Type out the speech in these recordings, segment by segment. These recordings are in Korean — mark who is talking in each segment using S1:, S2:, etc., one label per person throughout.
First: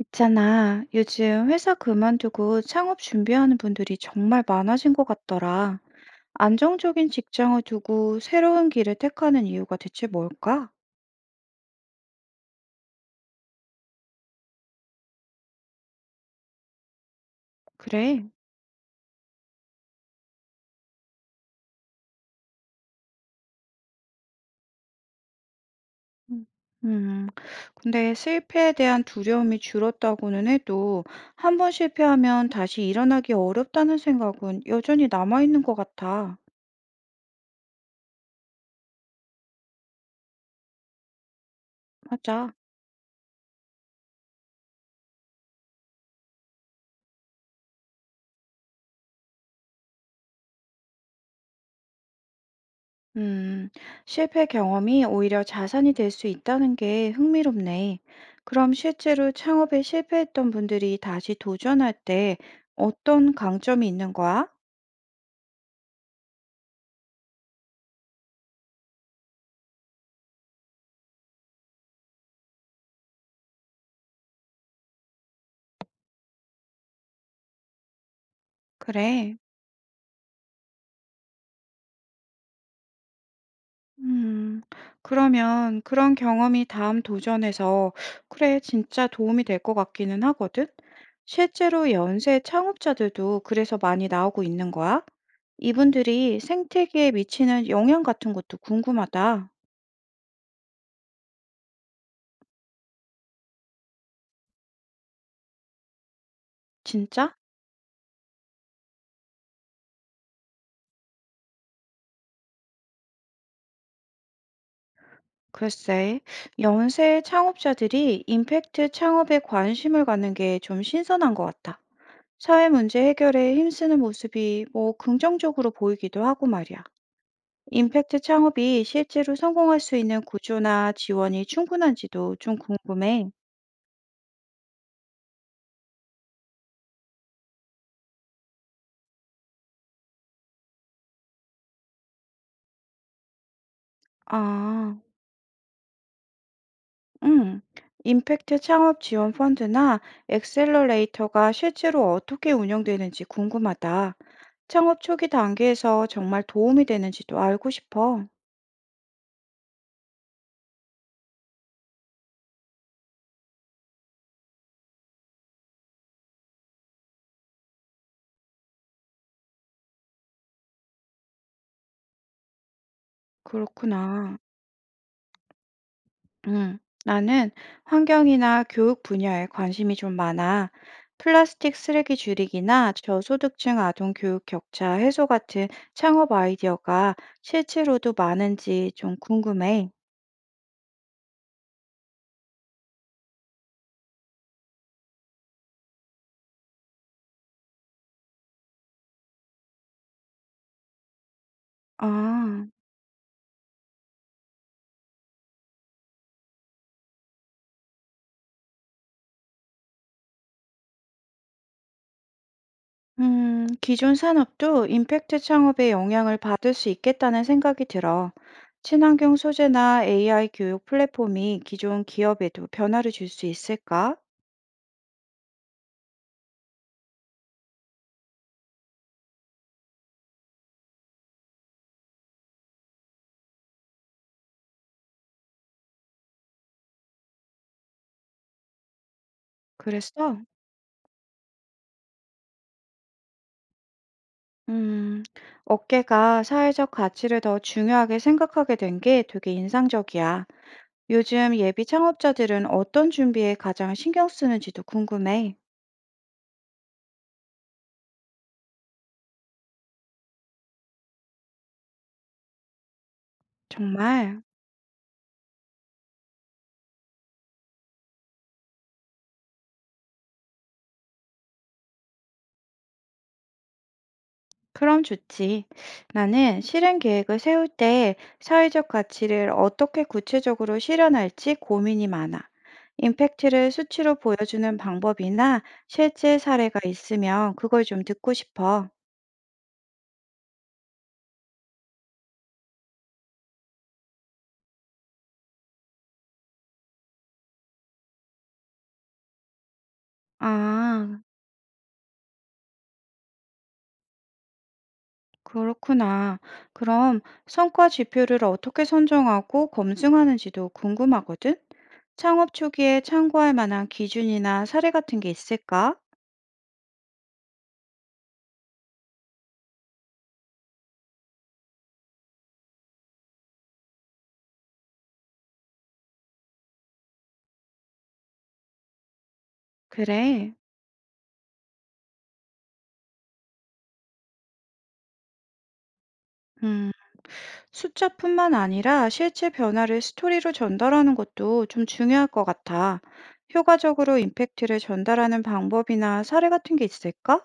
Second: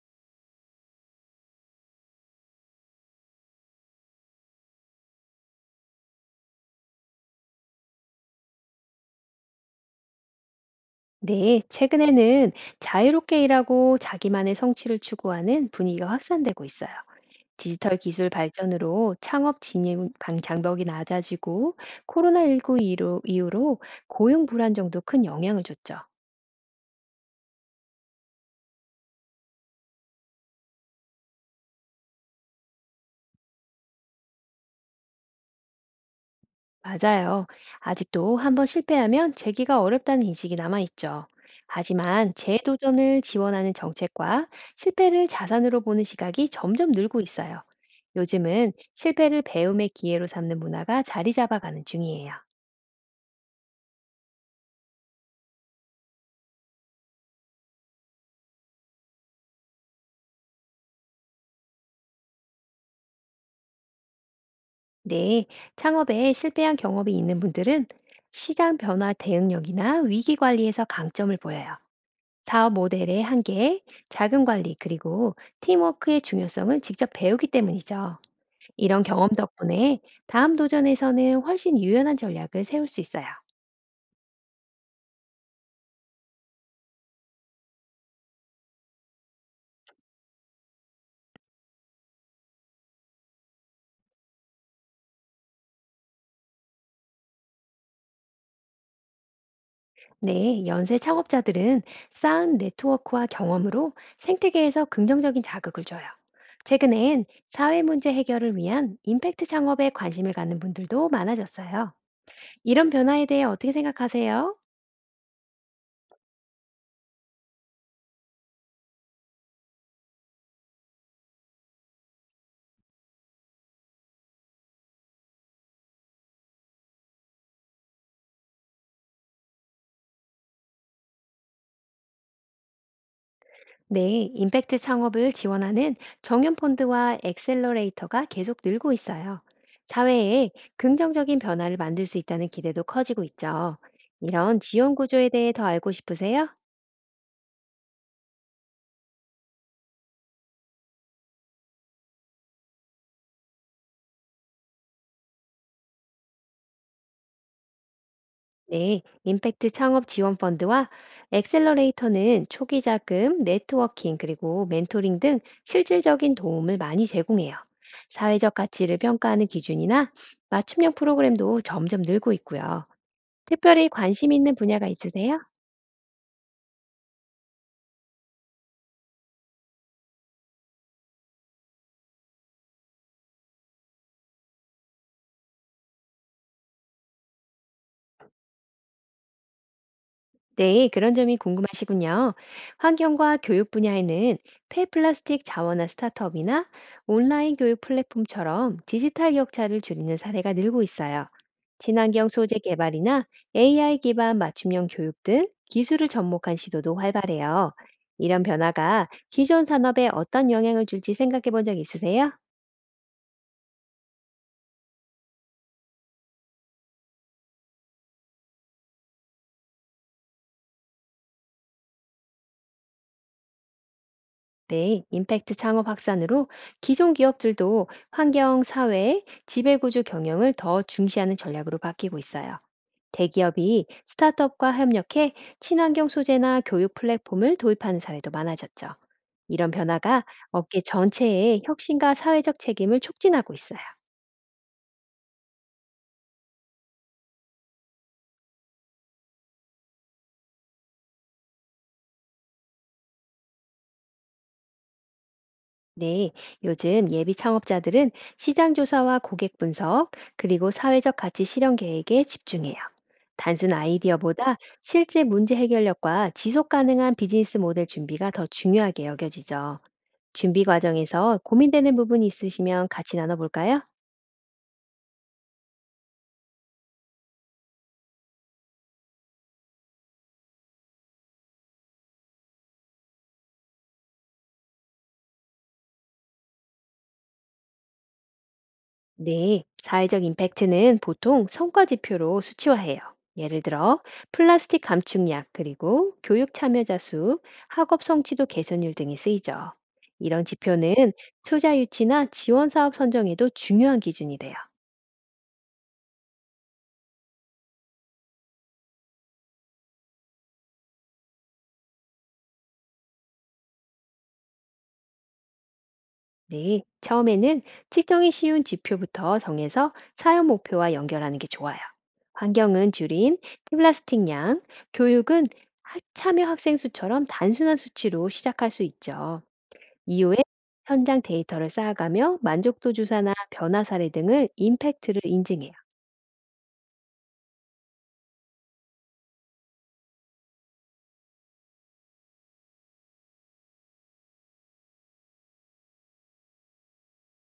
S1: 있잖아, 요즘 회사 그만두고 창업 준비하는 분들이 정말 많아진 것 같더라. 안정적인 직장을 두고 새로운 길을 택하는 이유가 대체 뭘까?
S2: 네, 최근에는 자유롭게 일하고 자기만의 성취를 추구하는 분위기가 확산되고 있어요. 디지털
S1: 그래.
S2: 기술 발전으로 창업 진입 장벽이 낮아지고 코로나19 이후로 고용 불안정도 큰 영향을 줬죠.
S1: 음, 음, 근데 실패에 대한 두려움이 줄었다고는 해도 한번 실패하면 다시 일어나기 어렵다는 생각은 여전히 남아있는 것 같아.
S2: 맞아요. 아직도 한번 실패하면 재기가 어렵다는 인식이 남아있죠. 하지만
S1: 맞아.
S2: 재도전을 지원하는 정책과 실패를 자산으로 보는 시각이 점점 늘고 있어요. 요즘은 실패를 배움의 기회로 삼는 문화가 자리 잡아가는 중이에요.
S1: 음, 실패 경험이 오히려 자산이 될 수 있다는 게 흥미롭네. 그럼 실제로 창업에 실패했던 분들이 다시 도전할 때 어떤 강점이 있는 거야?
S2: 네, 창업에 실패한 경험이 있는 분들은 시장 변화 대응력이나 위기 관리에서 강점을 보여요. 사업 모델의 한계, 자금 관리, 그리고 팀워크의 중요성을 직접 배우기 때문이죠. 이런 경험
S1: 그래.
S2: 덕분에 다음 도전에서는 훨씬 유연한 전략을 세울 수 있어요.
S1: 음, 그러면 그런 경험이 다음 도전에서 그래, 진짜 도움이 될 것 같기는 하거든? 실제로 연세 창업자들도 그래서 많이 나오고 있는 거야? 이분들이 생태계에 미치는 영향 같은 것도 궁금하다.
S2: 네, 연쇄 창업자들은 쌓은 네트워크와 경험으로 생태계에서 긍정적인 자극을 줘요. 최근엔
S1: 진짜?
S2: 사회 문제 해결을 위한 임팩트 창업에 관심을 갖는 분들도 많아졌어요. 이런 변화에 대해 어떻게 생각하세요?
S1: 글쎄, 연세 창업자들이 임팩트 창업에 관심을 갖는 게 좀 신선한 것 같아. 사회 문제 해결에 힘쓰는 모습이 뭐 긍정적으로 보이기도 하고 말이야. 임팩트 창업이 실제로 성공할 수 있는 구조나 지원이 충분한지도 좀 궁금해.
S2: 네, 임팩트 창업을 지원하는 정연펀드와 엑셀러레이터가 계속 늘고 있어요. 사회에 긍정적인 변화를 만들 수 있다는 기대도 커지고 있죠. 이런 지원
S1: 아,
S2: 구조에 대해 더 알고 싶으세요?
S1: 음. 임팩트 창업 지원 펀드나 엑셀러레이터가 실제로 어떻게 운영되는지 궁금하다. 창업 초기 단계에서 정말 도움이 되는지도 알고 싶어.
S2: 네, 임팩트 창업 지원 펀드와 엑셀러레이터는 초기 자금, 네트워킹, 그리고 멘토링 등 실질적인 도움을 많이 제공해요. 사회적 가치를 평가하는 기준이나 맞춤형 프로그램도 점점 늘고 있고요. 특별히 관심
S1: 그렇구나.
S2: 있는 분야가 있으세요?
S1: 음, 나는 환경이나 교육 분야에 관심이 좀 많아. 플라스틱 쓰레기 줄이기나 저소득층 아동 교육 격차 해소 같은 창업 아이디어가 실제로도 많은지 좀 궁금해.
S2: 네, 그런 점이 궁금하시군요. 환경과 교육 분야에는 폐플라스틱 자원화 스타트업이나 온라인 교육 플랫폼처럼 디지털 격차를 줄이는 사례가 늘고 있어요. 친환경 소재
S1: 아,
S2: 개발이나 AI 기반 맞춤형 교육 등 기술을 접목한 시도도 활발해요. 이런 변화가 기존 산업에 어떤 영향을 줄지 생각해 본 적 있으세요?
S1: 기존 산업도 임팩트 창업에 영향을 받을 수 있겠다는 생각이 들어. 친환경 소재나 AI 교육 플랫폼이 기존 기업에도 변화를 줄 수 있을까?
S2: 네, 임팩트 창업 확산으로 기존 기업들도 환경, 사회, 지배구조 경영을 더 중시하는 전략으로 바뀌고 있어요. 대기업이 스타트업과 협력해 친환경 소재나 교육 플랫폼을 도입하는 사례도 많아졌죠. 이런 변화가
S1: 그랬어?
S2: 업계 전체의 혁신과 사회적 책임을 촉진하고 있어요.
S1: 음, 업계가 사회적 가치를 더 중요하게 생각하게 된 게 되게 인상적이야. 요즘 예비 창업자들은 어떤 준비에 가장 신경 쓰는지도 궁금해.
S2: 네, 요즘 예비 창업자들은 시장 조사와 고객 분석, 그리고 사회적 가치 실현 계획에 집중해요. 단순
S1: 정말?
S2: 아이디어보다 실제 문제 해결력과 지속 가능한 비즈니스 모델 준비가 더 중요하게 여겨지죠. 준비 과정에서 고민되는 부분이 있으시면 같이 나눠볼까요?
S1: 그럼 좋지. 나는 실행 계획을 세울 때 사회적 가치를 어떻게 구체적으로 실현할지 고민이 많아. 임팩트를 수치로 보여주는 방법이나 실제 사례가 있으면 그걸 좀 듣고 싶어.
S2: 네, 사회적 임팩트는 보통 성과 지표로 수치화해요. 예를 들어 플라스틱 감축량 그리고 교육 참여자 수, 학업 성취도 개선율 등이 쓰이죠. 이런 지표는
S1: 아,
S2: 투자 유치나 지원 사업 선정에도 중요한 기준이 돼요.
S1: 그렇구나. 그럼 성과 지표를 어떻게 선정하고 검증하는지도 궁금하거든? 창업 초기에 참고할 만한 기준이나 사례 같은 게 있을까?
S2: 네, 처음에는 측정이 쉬운 지표부터 정해서 사용 목표와 연결하는 게 좋아요. 환경은 줄인 플라스틱 양, 교육은 참여 학생 수처럼 단순한 수치로 시작할 수 있죠. 이후에
S1: 그래.
S2: 현장 데이터를 쌓아가며 만족도 주사나 변화 사례 등을 임팩트를 인증해요.
S1: 음, 숫자뿐만 아니라 실제 변화를 스토리로 전달하는 것도 좀 중요할 것 같아. 효과적으로 임팩트를 전달하는 방법이나 사례 같은 게 있을까?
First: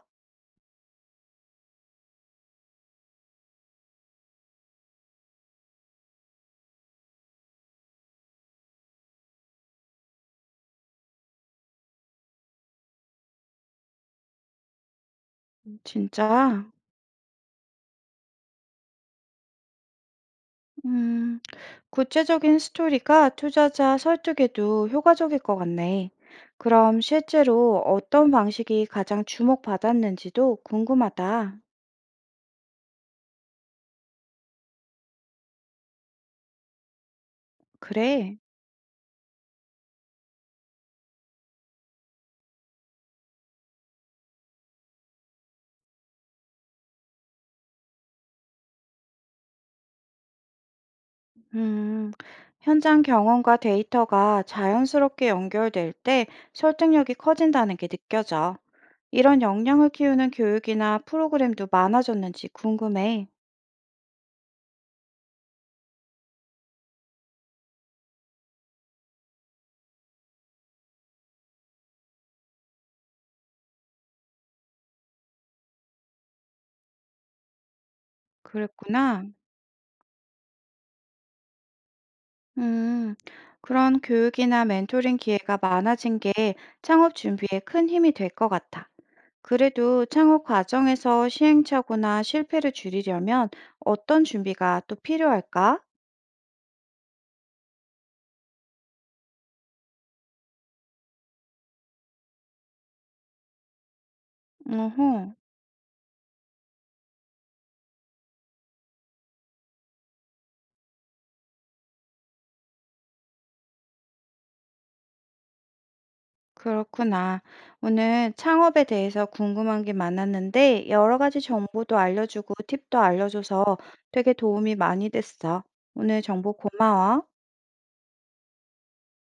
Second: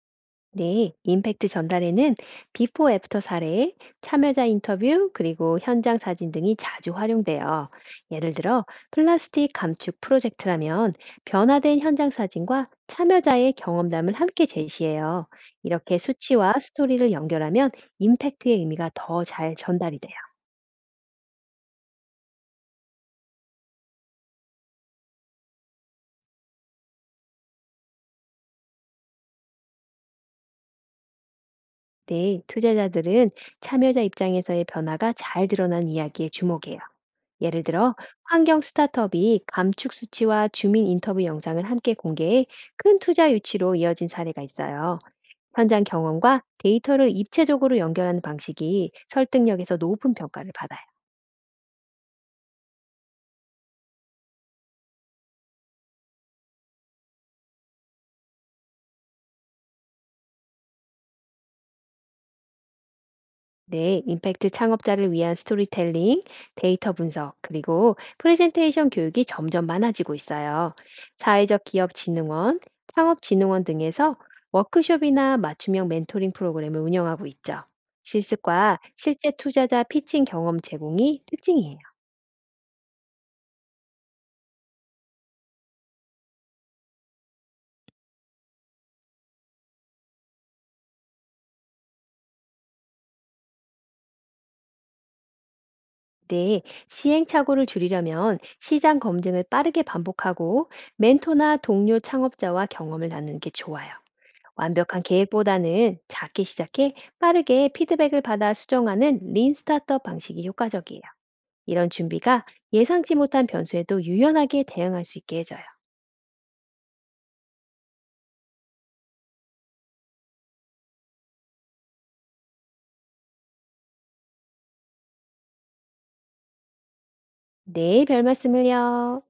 S2: 네, 임팩트 전달에는 비포 애프터 사례, 참여자 인터뷰, 그리고 현장 사진 등이 자주 활용돼요. 예를 들어 플라스틱 감축 프로젝트라면 변화된 현장 사진과 참여자의 경험담을 함께 제시해요. 이렇게 수치와
S1: 진짜.
S2: 스토리를 연결하면 임팩트의 의미가 더 잘 전달이 돼요.
S1: 음, 구체적인 스토리가 투자자 설득에도 효과적일 것 같네. 그럼 실제로 어떤 방식이 가장 주목받았는지도 궁금하다.
S2: 네, 투자자들은 참여자 입장에서의 변화가 잘 드러난 이야기에 주목해요. 예를 들어,
S1: 그래.
S2: 환경 스타트업이 감축 수치와 주민 인터뷰 영상을 함께 공개해 큰 투자 유치로 이어진 사례가 있어요. 현장 경험과 데이터를 입체적으로 연결하는 방식이 설득력에서 높은 평가를 받아요.
S1: 음, 현장 경험과 데이터가 자연스럽게 연결될 때 설득력이 커진다는 게 느껴져. 이런 역량을 키우는 교육이나 프로그램도 많아졌는지 궁금해.
S2: 네, 임팩트 창업자를 위한 스토리텔링, 데이터 분석, 그리고 프레젠테이션 교육이 점점 많아지고 있어요. 사회적 기업 진흥원, 창업 진흥원 등에서 워크숍이나 맞춤형 멘토링 프로그램을 운영하고 있죠. 실습과
S1: 그랬구나.
S2: 실제 투자자 피칭 경험 제공이 특징이에요.
S1: 음, 그런 교육이나 멘토링 기회가 많아진 게 창업 준비에 큰 힘이 될 것 같아. 그래도 창업 과정에서 시행착오나 실패를 줄이려면 어떤 준비가 또 필요할까?
S2: 네, 시행착오를 줄이려면 시장 검증을 빠르게 반복하고 멘토나 동료 창업자와 경험을 나누는 게 좋아요. 완벽한
S1: 어허,
S2: 계획보다는 작게 시작해 빠르게 피드백을 받아 수정하는 린 스타트업 방식이 효과적이에요. 이런 준비가 예상치 못한 변수에도 유연하게 대응할 수 있게 해줘요.
S1: 그렇구나. 오늘 창업에 대해서 궁금한 게 많았는데 여러 가지 정보도 알려주고 팁도 알려줘서 되게 도움이 많이 됐어. 오늘 정보 고마워.
S2: 네, 별 말씀을요.